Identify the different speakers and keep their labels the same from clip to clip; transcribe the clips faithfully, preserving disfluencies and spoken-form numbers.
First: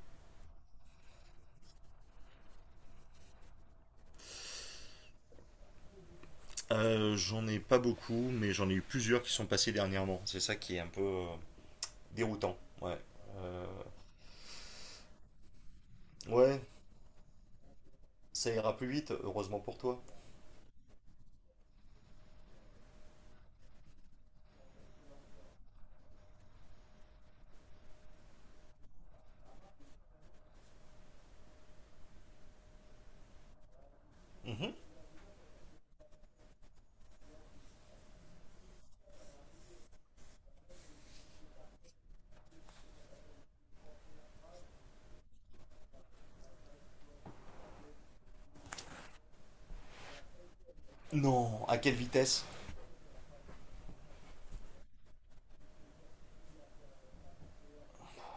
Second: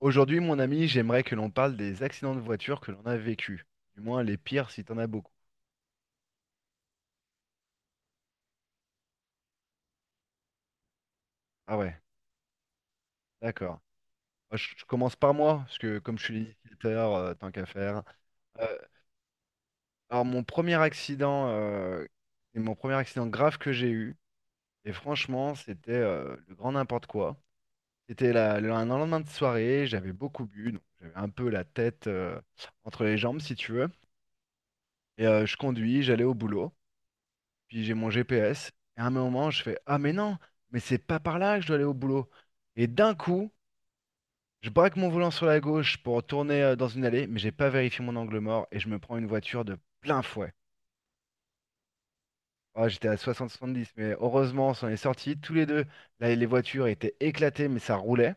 Speaker 1: Aujourd'hui, mon ami, j'aimerais que l'on parle des accidents de voiture que l'on a vécus. Du moins, les pires si t'en as beaucoup.
Speaker 2: Euh, j'en ai pas beaucoup, mais j'en ai eu plusieurs qui sont passés dernièrement. C'est ça qui est un peu euh,
Speaker 1: Ah ouais,
Speaker 2: déroutant. Ouais. Euh,
Speaker 1: d'accord. Moi, je, je commence par moi, parce que comme je suis
Speaker 2: ouais,
Speaker 1: l'initiateur, euh, tant qu'à faire.
Speaker 2: ça ira
Speaker 1: Euh,
Speaker 2: plus vite, heureusement pour toi.
Speaker 1: alors, mon premier accident, euh, c'est mon premier accident grave que j'ai eu. Et franchement, c'était euh, le grand n'importe quoi. C'était la- le- un lendemain de soirée, j'avais beaucoup bu, donc j'avais un peu la tête euh, entre les jambes, si tu veux.
Speaker 2: Mhm.
Speaker 1: Et euh, je conduis, j'allais au boulot. Puis j'ai mon G P S. Et à un moment, je fais, ah mais non, mais c'est pas par là que je dois aller au boulot. Et d'un coup, je braque mon volant sur la gauche pour tourner euh, dans une allée, mais j'ai pas vérifié mon angle mort et je me prends une voiture de plein fouet.
Speaker 2: Non, à quelle vitesse?
Speaker 1: Ah, j'étais à soixante soixante-dix, mais heureusement, on s'en est sortis tous les deux. Là, les voitures étaient éclatées, mais ça roulait.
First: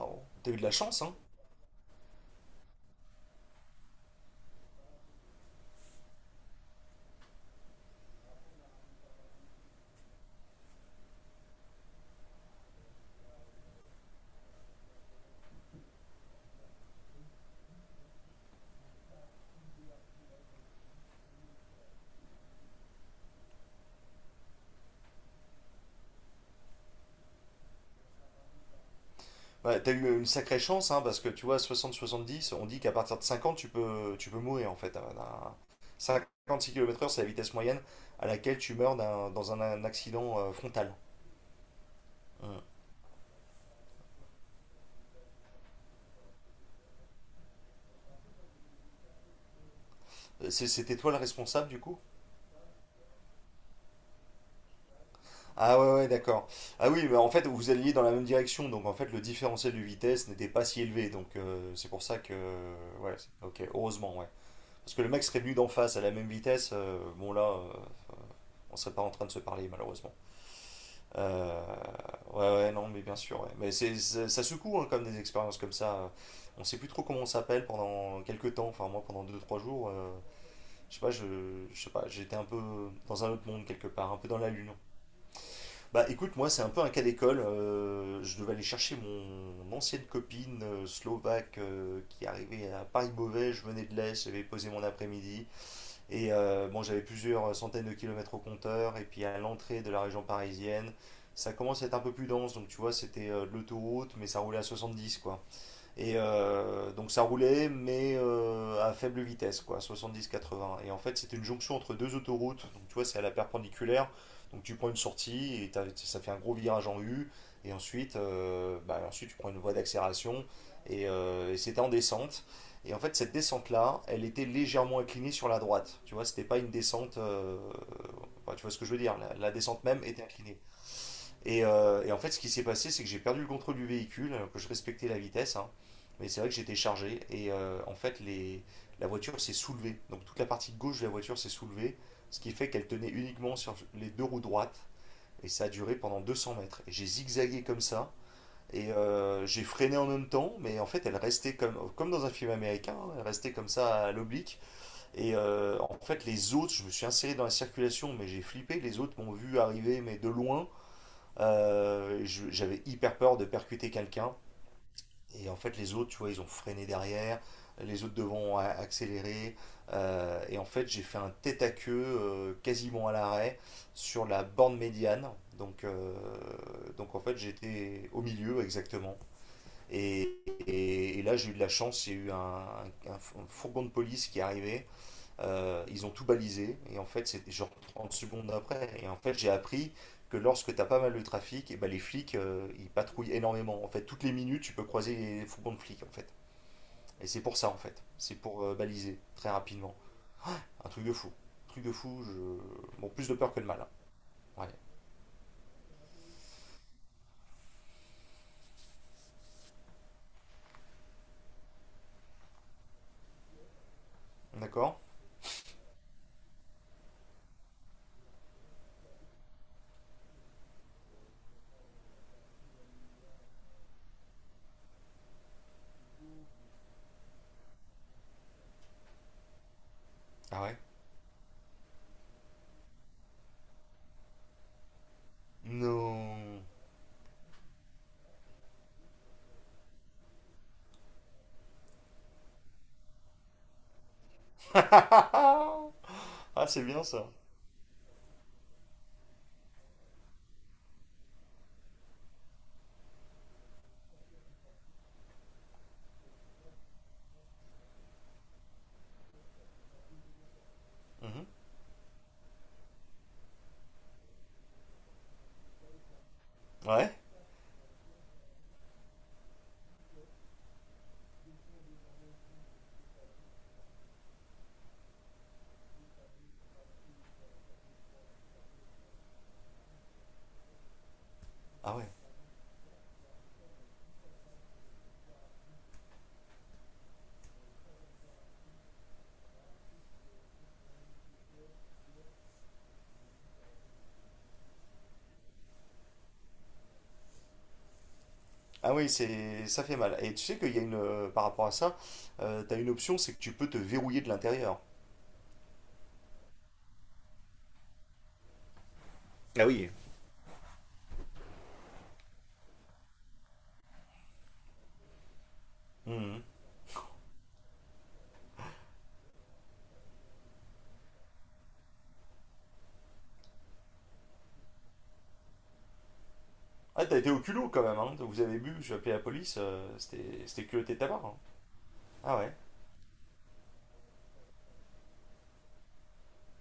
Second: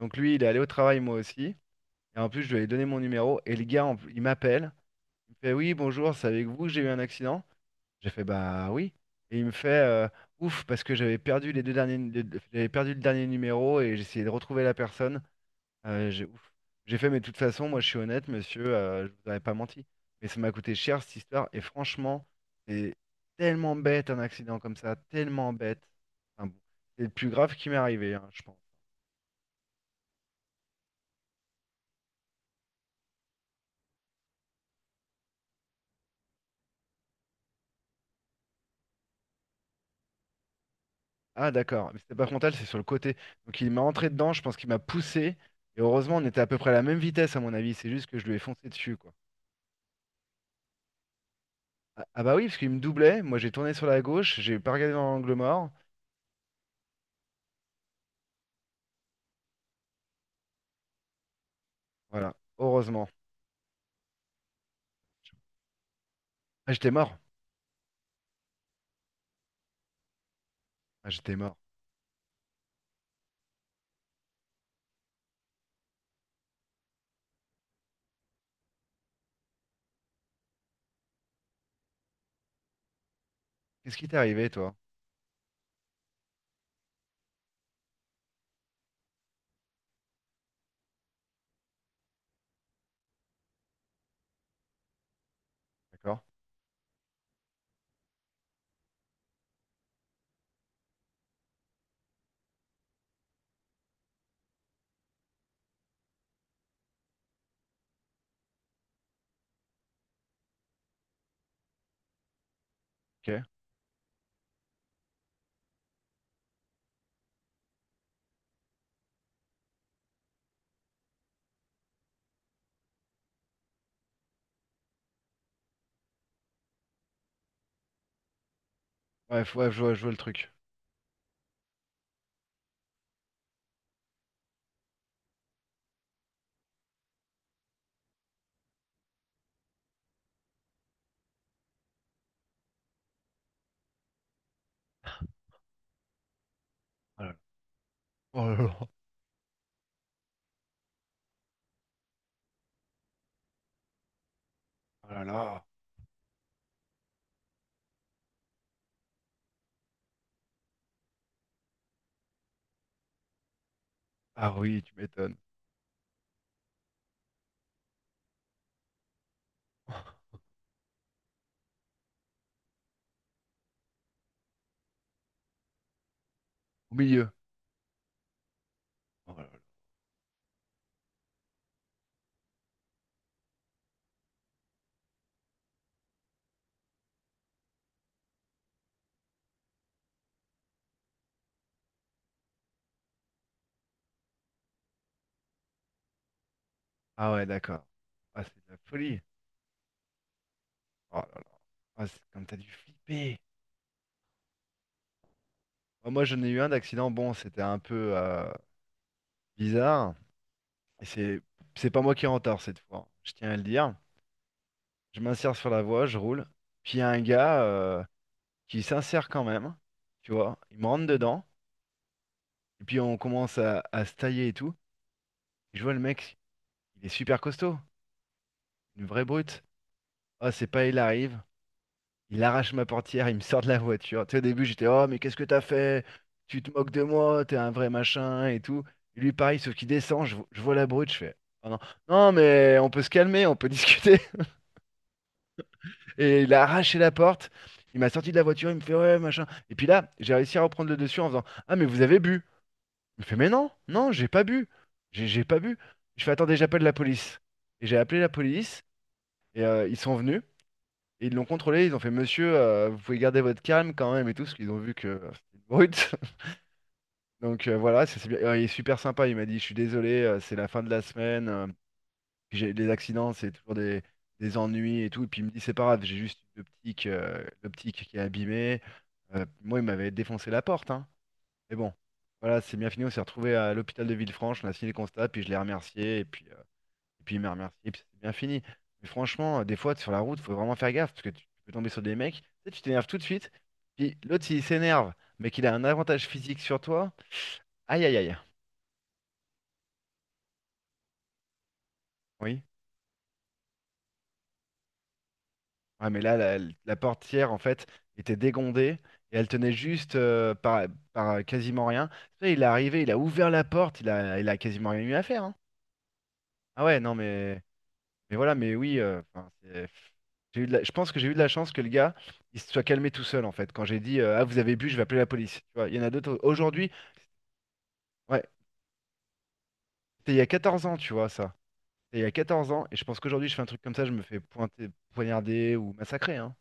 Speaker 1: Donc lui, il est
Speaker 2: t'as eu
Speaker 1: allé
Speaker 2: de
Speaker 1: au
Speaker 2: la
Speaker 1: travail,
Speaker 2: chance,
Speaker 1: moi
Speaker 2: hein?
Speaker 1: aussi. Et en plus, je lui ai donné mon numéro. Et le gars, en- il m'appelle. Il me fait, oui, bonjour, c'est avec vous que j'ai eu un accident. J'ai fait bah oui. Et il me fait euh, ouf parce que j'avais perdu les deux derniers, les deux- j'avais perdu le dernier numéro et j'essayais de retrouver la personne. Euh, j'ai ouf. J'ai fait mais de toute façon, moi je suis honnête, monsieur, euh, je vous aurais pas menti. Mais ça m'a coûté cher cette histoire et franchement, c'est tellement bête un accident comme ça, tellement bête. Enfin bon, c'est le plus grave qui m'est arrivé, hein, je pense.
Speaker 2: Ouais, t'as eu une sacrée chance, hein, parce que tu vois, soixante soixante-dix, on dit qu'à partir de cinquante, tu peux, tu peux mourir, en fait. à- à- cinquante-six kilomètres heure, c'est la vitesse moyenne à laquelle tu meurs d'un- dans un, un accident euh, frontal.
Speaker 1: Ah d'accord, mais c'était pas frontal,
Speaker 2: Euh,
Speaker 1: c'est sur le côté. Donc il m'a entré dedans, je pense qu'il m'a poussé et heureusement on était à peu près à la même vitesse à mon avis. C'est juste que je lui ai foncé dessus quoi.
Speaker 2: c'est- C'était toi le responsable, du coup?
Speaker 1: Ah, ah bah oui, parce qu'il me doublait. Moi, j'ai tourné sur la gauche, j'ai pas regardé dans l'angle mort.
Speaker 2: Ah ouais, ouais, d'accord. Ah oui, bah en fait, vous alliez dans la même direction, donc en fait, le différentiel de vitesse n'était pas si élevé, donc euh, c'est pour ça que...
Speaker 1: Voilà, heureusement.
Speaker 2: Ouais, c'est- ok, heureusement, ouais. Parce que le mec serait venu d'en face à la même vitesse,
Speaker 1: Ah, j'étais
Speaker 2: euh,
Speaker 1: mort.
Speaker 2: bon là, euh, on serait pas en train de se parler, malheureusement.
Speaker 1: Ah, j'étais mort.
Speaker 2: Euh, ouais, ouais, non, mais bien sûr, ouais. Mais c'est, c'est- ça secoue, hein, comme des expériences comme ça. On sait plus trop comment on s'appelle pendant quelques temps, enfin moi, pendant deux trois jours, euh, je sais pas, je, je sais pas, j'étais un peu dans un autre monde quelque
Speaker 1: Qu'est-ce qui
Speaker 2: part,
Speaker 1: t'est
Speaker 2: un peu dans la
Speaker 1: arrivé,
Speaker 2: lune.
Speaker 1: toi?
Speaker 2: Bah écoute, moi c'est un peu un cas d'école. Euh, je devais aller chercher mon ancienne copine euh, slovaque euh, qui arrivait à Paris-Beauvais. Je venais de l'Est, j'avais posé mon après-midi.
Speaker 1: D'accord.
Speaker 2: Et euh, bon, j'avais plusieurs centaines de kilomètres au compteur. Et puis à l'entrée de la région parisienne, ça commence à être un peu plus dense. Donc tu vois, c'était euh, de l'autoroute, mais ça roulait à soixante-dix quoi. Et euh, donc ça roulait, mais euh, à faible vitesse, quoi, soixante-dix quatre-vingts. Et en fait, c'est une jonction entre deux autoroutes. Donc tu vois, c'est à la
Speaker 1: Ok.
Speaker 2: perpendiculaire. Donc tu prends une sortie et t'as- ça fait un gros virage en U. Et ensuite, euh, bah, ensuite tu prends une voie d'accélération. Et, euh, et c'était en descente. Et en fait, cette descente-là, elle était légèrement inclinée sur la droite. Tu vois, c'était pas une descente. Euh, enfin, tu vois ce que je veux dire? La,
Speaker 1: Ouais,
Speaker 2: la
Speaker 1: faut- ouais, je
Speaker 2: descente
Speaker 1: vois, je
Speaker 2: même
Speaker 1: vois le
Speaker 2: était
Speaker 1: truc.
Speaker 2: inclinée. Et, euh, et en fait, ce qui s'est passé, c'est que j'ai perdu le contrôle du véhicule, que je respectais la vitesse, hein. Mais c'est vrai que j'étais chargé. Et euh, en fait, les, la voiture s'est soulevée. Donc toute la partie gauche de la voiture s'est soulevée, ce qui fait qu'elle tenait uniquement sur les deux roues droites. Et ça a duré pendant deux cents mètres. Et j'ai
Speaker 1: Oh là là.
Speaker 2: zigzagué comme ça.
Speaker 1: Oh là là.
Speaker 2: Et euh, j'ai freiné en même temps, mais en fait elle restait comme, comme dans un film américain, hein, elle restait comme ça à l'oblique.
Speaker 1: Oh là
Speaker 2: Et
Speaker 1: là.
Speaker 2: euh, en fait les autres, je me suis inséré dans la circulation, mais j'ai flippé, les autres m'ont vu arriver, mais de loin. Euh, J'avais hyper peur de percuter quelqu'un.
Speaker 1: Ah oui, tu m'étonnes.
Speaker 2: Et en fait, les autres, tu vois, ils ont freiné derrière. Les autres devant ont accéléré. Euh, et en fait, j'ai fait un tête à queue euh, quasiment à l'arrêt sur la borne médiane. Donc, euh,
Speaker 1: Au
Speaker 2: donc en
Speaker 1: milieu.
Speaker 2: fait, j'étais au milieu exactement.
Speaker 1: Oh là là.
Speaker 2: Et, et- et là, j'ai eu de la chance. Il y a eu un, un- Un fourgon de police qui est arrivé euh, ils ont tout balisé et en fait c'était genre trente secondes après et en fait j'ai appris que lorsque t'as pas mal de trafic et ben les flics euh, ils patrouillent énormément en fait toutes les minutes tu peux croiser les fourgons de flics en fait et
Speaker 1: Ah
Speaker 2: c'est
Speaker 1: ouais,
Speaker 2: pour ça en
Speaker 1: d'accord.
Speaker 2: fait c'est
Speaker 1: Ah, c'est
Speaker 2: pour
Speaker 1: de
Speaker 2: euh,
Speaker 1: la
Speaker 2: baliser
Speaker 1: folie.
Speaker 2: très rapidement un truc de
Speaker 1: Oh
Speaker 2: fou
Speaker 1: là là.
Speaker 2: truc de
Speaker 1: Ah, c'est
Speaker 2: fou
Speaker 1: comme t'as
Speaker 2: je
Speaker 1: dû
Speaker 2: bon plus de
Speaker 1: flipper.
Speaker 2: peur que de mal hein. Ouais,
Speaker 1: Ah, moi, j'en ai eu un d'accident. Bon, c'était un peu euh, bizarre. Et c'est, c'est pas moi qui est en retard cette fois. Je tiens à le dire.
Speaker 2: d'accord.
Speaker 1: Je m'insère sur la voie, je roule. Puis il y a un gars euh, qui s'insère quand même, tu vois. Il me rentre dedans. Et puis on commence à, à se tailler et tout. Et je vois le mec, il est super costaud, une vraie brute. Ah,
Speaker 2: Ah
Speaker 1: c'est
Speaker 2: ouais,
Speaker 1: pas, il arrive, il arrache ma portière, il me sort de la voiture. Tu sais, au début, j'étais, oh, mais qu'est-ce que t'as fait? Tu
Speaker 2: non.
Speaker 1: te moques de moi, t'es un vrai machin et tout. Et lui, pareil, sauf qu'il descend, je, vo- je vois la brute, je fais, oh non, non, mais on peut se calmer, on peut discuter.
Speaker 2: Ah ah.
Speaker 1: Et il a
Speaker 2: Ah, c'est
Speaker 1: arraché
Speaker 2: bien
Speaker 1: la
Speaker 2: ça.
Speaker 1: porte. Il m'a sorti de la voiture, il me fait ouais, machin. Et puis là, j'ai réussi à reprendre le dessus en faisant ah, mais vous avez bu. Il me fait mais non, non, j'ai pas bu. J'ai j'ai pas bu. Je fais attendez, j'appelle la police. Et j'ai appelé la police et euh, ils sont venus et ils l'ont
Speaker 2: Mhm.
Speaker 1: contrôlé. Ils ont fait monsieur, euh, vous pouvez garder votre calme quand même et tout, parce qu'ils ont vu que euh, c'était une brute.
Speaker 2: Ouais.
Speaker 1: Donc euh, voilà, c'est c'est bien. Euh, Il est super sympa. Il m'a dit je suis désolé, euh, c'est la fin de la semaine. euh, Puis j'ai les accidents, c'est toujours des, des ennuis et tout. Et puis il me dit, c'est pas grave, j'ai juste une optique, euh, l'optique qui est abîmée. Euh, moi, il m'avait défoncé la porte, hein. Mais bon,
Speaker 2: Ah ouais.
Speaker 1: voilà, c'est bien fini. On s'est retrouvé à l'hôpital de Villefranche, on a signé le constat, puis je l'ai remercié, et puis, euh, et puis il m'a remercié, et puis c'est bien fini. Mais franchement, euh, des fois, sur la route, faut vraiment faire gaffe, parce que tu peux tomber sur des mecs, tu sais, tu t'énerves tout de suite, puis l'autre, s'il s'énerve, mais qu'il a un avantage physique sur toi, aïe aïe aïe.
Speaker 2: Ah oui, c'est, ça fait mal. Et tu sais qu'il y a une, euh, par rapport à ça,
Speaker 1: Oui.
Speaker 2: euh, t'as une option, c'est que tu peux te verrouiller de l'intérieur.
Speaker 1: Ouais, mais là, la, la portière, en fait, était dégondée et elle
Speaker 2: Ah
Speaker 1: tenait
Speaker 2: oui.
Speaker 1: juste euh, par, par euh, quasiment rien. Tu sais, il est arrivé, il a ouvert la porte, il a, il a quasiment rien eu à faire, hein.
Speaker 2: Mhm.
Speaker 1: Ah ouais, non, mais, mais voilà, mais oui, euh, enfin, c'est- j'ai eu de la- je pense que j'ai eu de la chance que le gars, il se soit calmé tout seul, en fait. Quand j'ai dit, euh, ah, vous avez bu, je vais appeler la police. Tu vois, il y en a d'autres. Aujourd'hui,
Speaker 2: Ah, t'as été au culot quand même, hein. Vous
Speaker 1: ouais,
Speaker 2: avez bu, j'ai appelé la police, euh, c'était,
Speaker 1: c'était il y a
Speaker 2: c'était
Speaker 1: quatorze
Speaker 2: culotté
Speaker 1: ans,
Speaker 2: de ta
Speaker 1: tu
Speaker 2: part,
Speaker 1: vois,
Speaker 2: hein.
Speaker 1: ça. C'était il y a
Speaker 2: Ah ouais,
Speaker 1: quatorze ans, et je pense qu'aujourd'hui, je fais un truc comme ça, je me fais pointer, poignarder ou massacrer, hein.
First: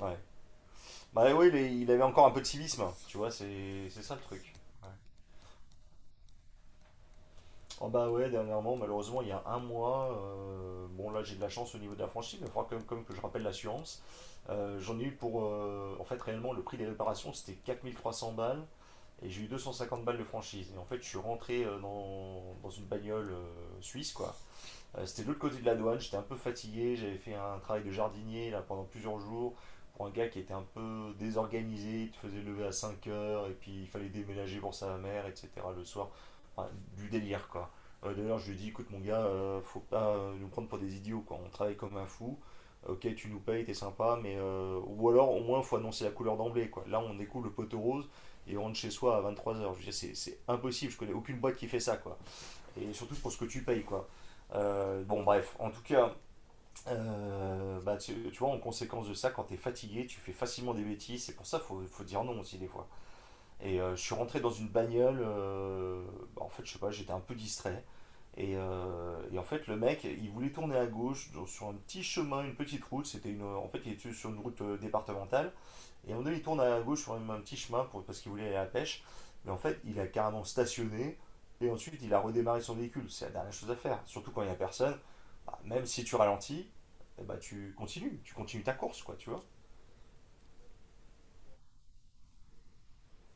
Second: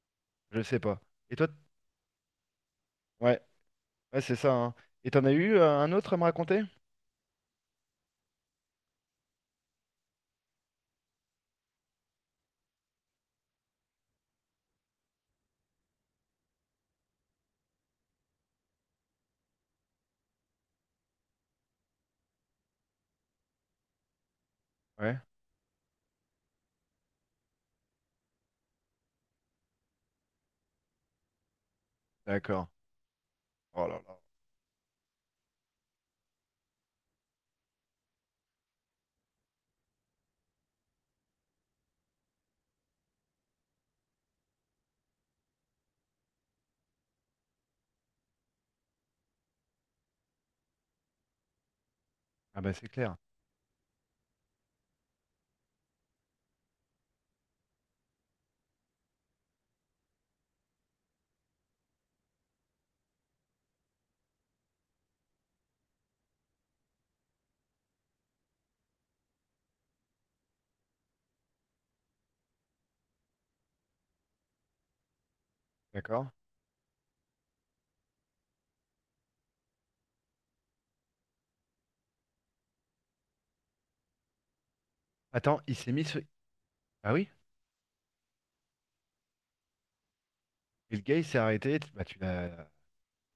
Speaker 2: ouais.
Speaker 1: Je sais pas.
Speaker 2: Bah
Speaker 1: Et toi,
Speaker 2: oui,
Speaker 1: t-
Speaker 2: il est- il avait encore un peu de civisme, tu vois,
Speaker 1: ouais.
Speaker 2: c'est, c'est ça le
Speaker 1: Ouais, c'est
Speaker 2: truc.
Speaker 1: ça, hein.
Speaker 2: Ouais.
Speaker 1: Et t'en as eu euh, un autre à me raconter?
Speaker 2: Oh bah ouais, dernièrement, malheureusement, il y a un mois, euh, bon là j'ai de la chance au niveau de la franchise, mais il faudra quand même, quand que je rappelle l'assurance. Euh, j'en ai eu pour, euh, en fait réellement, le prix des réparations c'était quatre mille trois cents balles, et j'ai eu deux cent cinquante balles de franchise. Et en fait, je suis rentré euh, dans, dans une bagnole euh, suisse, quoi, euh,
Speaker 1: Ouais,
Speaker 2: c'était de l'autre côté de la douane. J'étais un peu fatigué, j'avais fait un travail de jardinier là, pendant plusieurs jours pour un gars qui était un peu désorganisé. Il te faisait lever
Speaker 1: d'accord.
Speaker 2: à cinq heures et puis
Speaker 1: Oh
Speaker 2: il
Speaker 1: là
Speaker 2: fallait
Speaker 1: là.
Speaker 2: déménager pour sa mère, et cetera le soir. Enfin, du délire quoi. Euh, D'ailleurs, je lui ai dit écoute, mon gars, euh, faut pas euh, nous prendre pour des idiots quoi, on travaille comme un fou. Ok, tu nous payes, t'es sympa, mais euh, ou alors au moins faut annoncer la couleur d'emblée quoi. Là, on découvre le poteau rose et on rentre chez soi à vingt-trois heures. Je veux dire, c'est c'est impossible, je connais aucune boîte qui fait ça quoi
Speaker 1: Ah bah c'est
Speaker 2: et surtout
Speaker 1: clair.
Speaker 2: pour ce que tu payes, quoi. Euh, bon, bref, en tout cas, euh, bah, tu, tu vois, en conséquence de ça, quand t'es fatigué, tu fais facilement des bêtises. C'est pour ça qu'il faut, faut dire non aussi, des fois. Et euh, je suis rentré dans une bagnole. Euh, bah, en fait, je sais pas, j'étais un peu distrait. Et, euh, et en fait, le mec, il voulait tourner à gauche sur un petit chemin, une petite route. C'était une, en fait, il était sur une route euh, départementale. Et à un moment
Speaker 1: D'accord.
Speaker 2: donné, il tourne à gauche sur un petit chemin pour, parce qu'il voulait aller à la pêche. Mais en fait, il a carrément stationné et ensuite il a redémarré son véhicule. C'est la dernière chose à faire. Surtout quand il n'y a personne, bah,
Speaker 1: Attends, il
Speaker 2: même
Speaker 1: s'est
Speaker 2: si
Speaker 1: mis
Speaker 2: tu
Speaker 1: sur...
Speaker 2: ralentis,
Speaker 1: Ah
Speaker 2: eh
Speaker 1: oui?
Speaker 2: bah, tu continues, tu continues ta course, quoi, tu vois.
Speaker 1: Et le gars, il s'est arrêté. Bah tu l'as...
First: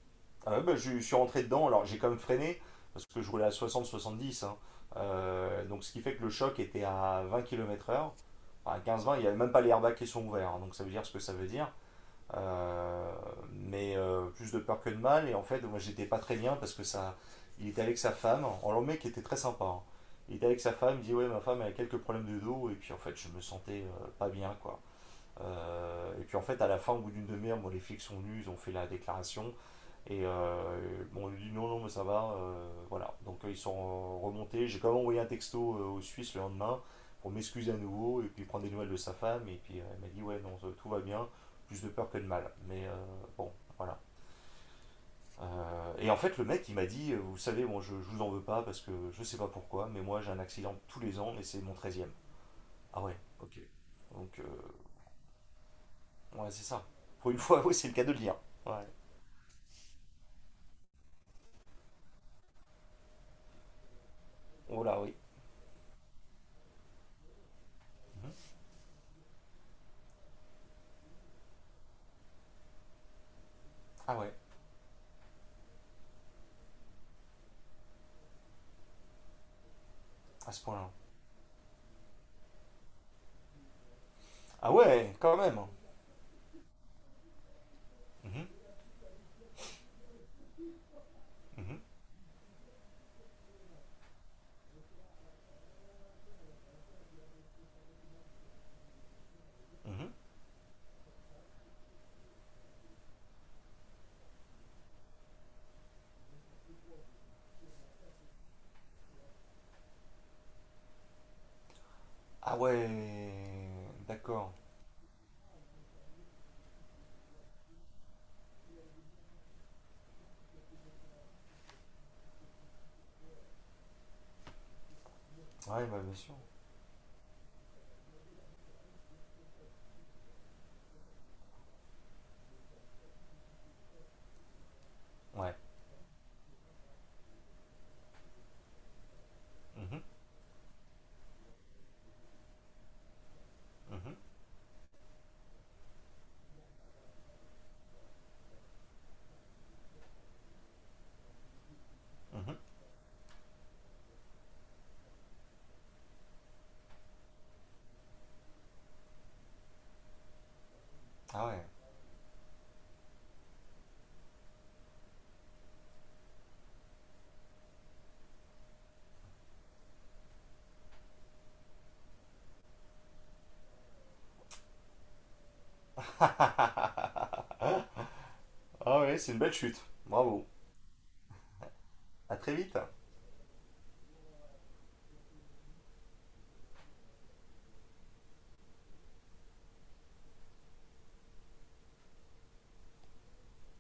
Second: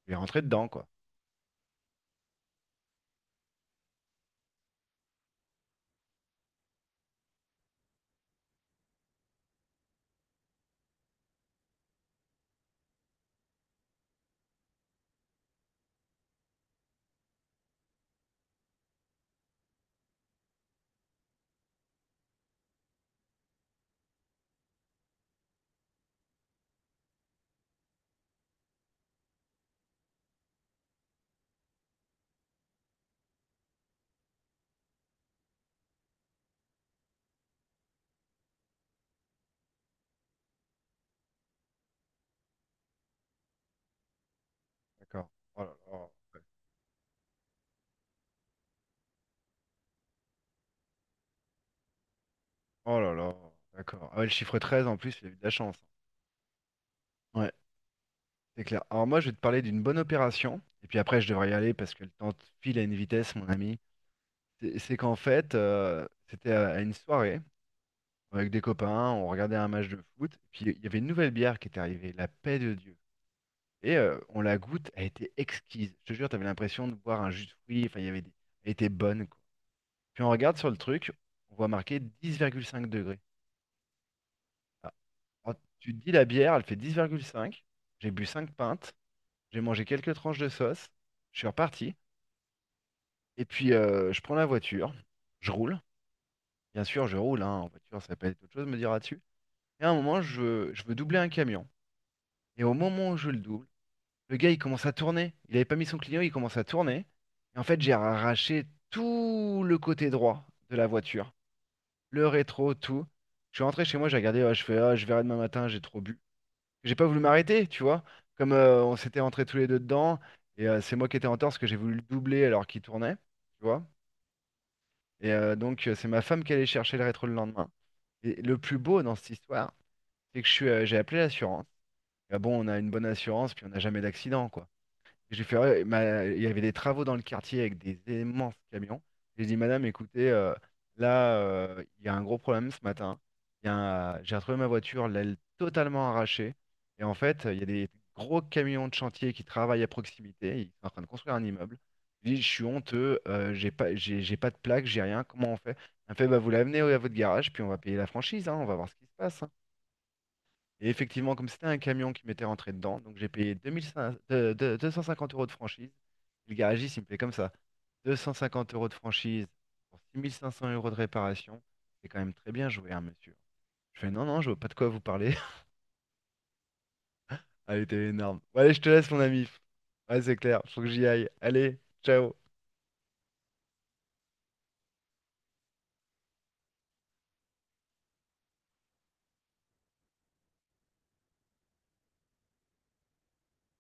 Speaker 1: Tu es rentré
Speaker 2: Ah ouais,
Speaker 1: dedans,
Speaker 2: bah,
Speaker 1: quoi.
Speaker 2: je suis rentré dedans, alors j'ai quand même freiné parce que je roulais à soixante soixante-dix, hein. Euh, donc ce qui fait que le choc était à vingt kilomètres heure. À quinze vingt, il n'y avait même pas les airbags qui sont ouverts, hein. Donc ça veut dire ce que ça veut dire. Euh, mais euh, plus de peur que de mal. Et en fait, moi, j'étais pas très bien parce que ça. Il était avec sa femme. Alors, le mec était très sympa, hein. Il était avec sa femme, il dit ouais, ma femme elle a quelques problèmes de dos. Et puis, en fait, je me sentais euh, pas bien, quoi. Euh, et puis, en fait, à la fin, au bout d'une demi-heure, bon, les flics sont venus, ils ont fait la déclaration. Et euh, bon, on lui dit non, non, mais ça va, euh, voilà. Donc euh, ils sont euh, remontés. J'ai quand même envoyé un texto euh, aux Suisses le lendemain pour m'excuser à nouveau et puis prendre des nouvelles de sa femme. Et puis euh, elle m'a dit ouais, non, tout va bien. Plus de peur que de mal. Mais euh, bon, voilà.
Speaker 1: D'accord. Oh là
Speaker 2: Euh,
Speaker 1: là.
Speaker 2: et en fait,
Speaker 1: Ouais.
Speaker 2: le mec, il m'a dit, euh, vous savez, moi, je, je vous en veux pas parce que je sais pas pourquoi, mais moi, j'ai un accident tous les ans et c'est mon treizième.
Speaker 1: Oh
Speaker 2: Ah
Speaker 1: là
Speaker 2: ouais,
Speaker 1: là.
Speaker 2: ok.
Speaker 1: D'accord. Ah ouais, le
Speaker 2: Donc, euh,
Speaker 1: chiffre treize en plus, il a eu de la chance.
Speaker 2: ouais, c'est ça. Pour une
Speaker 1: Ouais,
Speaker 2: fois, oui, c'est le cas de le dire.
Speaker 1: c'est
Speaker 2: Ouais.
Speaker 1: clair. Alors moi, je vais te parler d'une bonne opération. Et puis après, je devrais y aller parce que le temps file à une vitesse, mon ami. C'est
Speaker 2: Oh
Speaker 1: c'est
Speaker 2: là oui.
Speaker 1: qu'en fait, euh, c'était à à une soirée avec
Speaker 2: Mm-hmm.
Speaker 1: des copains. On regardait un match de foot. Puis il y avait une nouvelle bière qui était arrivée. La Paix de Dieu. Et
Speaker 2: Ah
Speaker 1: euh,
Speaker 2: ouais,
Speaker 1: on la goûte, elle était exquise. Je te jure, t'avais l'impression de boire un jus de fruits. Enfin, il y avait des... Elle était bonne, quoi. Puis on
Speaker 2: à
Speaker 1: regarde
Speaker 2: ce
Speaker 1: sur le
Speaker 2: point-là.
Speaker 1: truc, on voit marqué dix virgule cinq degrés.
Speaker 2: Ah
Speaker 1: Ah,
Speaker 2: ouais, quand
Speaker 1: alors,
Speaker 2: même.
Speaker 1: tu te dis la bière, elle fait dix virgule cinq. J'ai bu
Speaker 2: Mhm,
Speaker 1: cinq pintes, j'ai mangé quelques tranches de sauce, je suis
Speaker 2: mhm,
Speaker 1: reparti. Et puis euh, je prends la voiture, je roule. Bien sûr, je roule, hein, en voiture, ça peut être autre chose, me dira-tu. Et à un
Speaker 2: mhm.
Speaker 1: moment, je veux, je veux doubler un camion. Et au moment où je le double, le gars, il commence à tourner. Il avait pas mis son client, il commence à tourner. Et en fait, j'ai arraché tout le côté droit de la voiture. Le
Speaker 2: Ah
Speaker 1: rétro,
Speaker 2: ouais,
Speaker 1: tout. Je suis rentré chez moi, j'ai regardé, ah,
Speaker 2: d'accord.
Speaker 1: je fais, ah, je verrai demain matin, j'ai trop bu. J'ai pas voulu m'arrêter, tu vois. Comme euh, on s'était rentrés tous les deux dedans. Et euh, c'est moi qui étais en tort parce que j'ai voulu le doubler alors qu'il tournait, tu vois. Et euh,
Speaker 2: Ouais,
Speaker 1: donc, euh,
Speaker 2: bah
Speaker 1: c'est
Speaker 2: bien
Speaker 1: ma
Speaker 2: sûr.
Speaker 1: femme qui allait chercher le rétro le lendemain. Et le plus beau dans cette histoire, c'est que je suis, euh, j'ai appelé l'assurance. Ah bon, on a une bonne assurance, puis on n'a jamais d'accident, quoi. J'ai
Speaker 2: Ouais.
Speaker 1: fait, ouais, ma- il y avait des travaux dans le quartier avec des immenses camions. J'ai dit, madame,
Speaker 2: Mhm,
Speaker 1: écoutez, euh, là, euh, il y a un gros problème ce matin. Il y a
Speaker 2: mhm,
Speaker 1: un- j'ai retrouvé ma voiture, l'aile totalement arrachée. Et en fait, il y a des gros camions de chantier qui travaillent à proximité. Ils sont en train de construire un immeuble. Je dis, je
Speaker 2: mhm.
Speaker 1: suis honteux, euh, j'ai pas, j'ai j'ai pas de plaque, j'ai rien. Comment on fait? Elle me fait, bah, vous l'amenez à votre garage, puis on va payer la franchise, hein, on va voir ce qui se passe, hein. Et effectivement,
Speaker 2: Ah
Speaker 1: comme
Speaker 2: ouais.
Speaker 1: c'était un camion qui m'était rentré dedans, donc j'ai payé deux mille cinq cents de- de- deux cent cinquante euros de franchise. Le garagiste, il me fait comme ça: deux cent cinquante euros de franchise pour six mille cinq cents euros de réparation. C'est quand même très bien joué, hein, monsieur. Je fais non, non, je vois pas de quoi vous parler. Ah, il
Speaker 2: Ah
Speaker 1: était énorme. Bon, allez, je te laisse,
Speaker 2: ouais,
Speaker 1: mon
Speaker 2: c'est une
Speaker 1: ami.
Speaker 2: belle chute.
Speaker 1: Ouais, c'est
Speaker 2: Bravo.
Speaker 1: clair, faut que j'y aille. Allez, ciao.
Speaker 2: À très vite.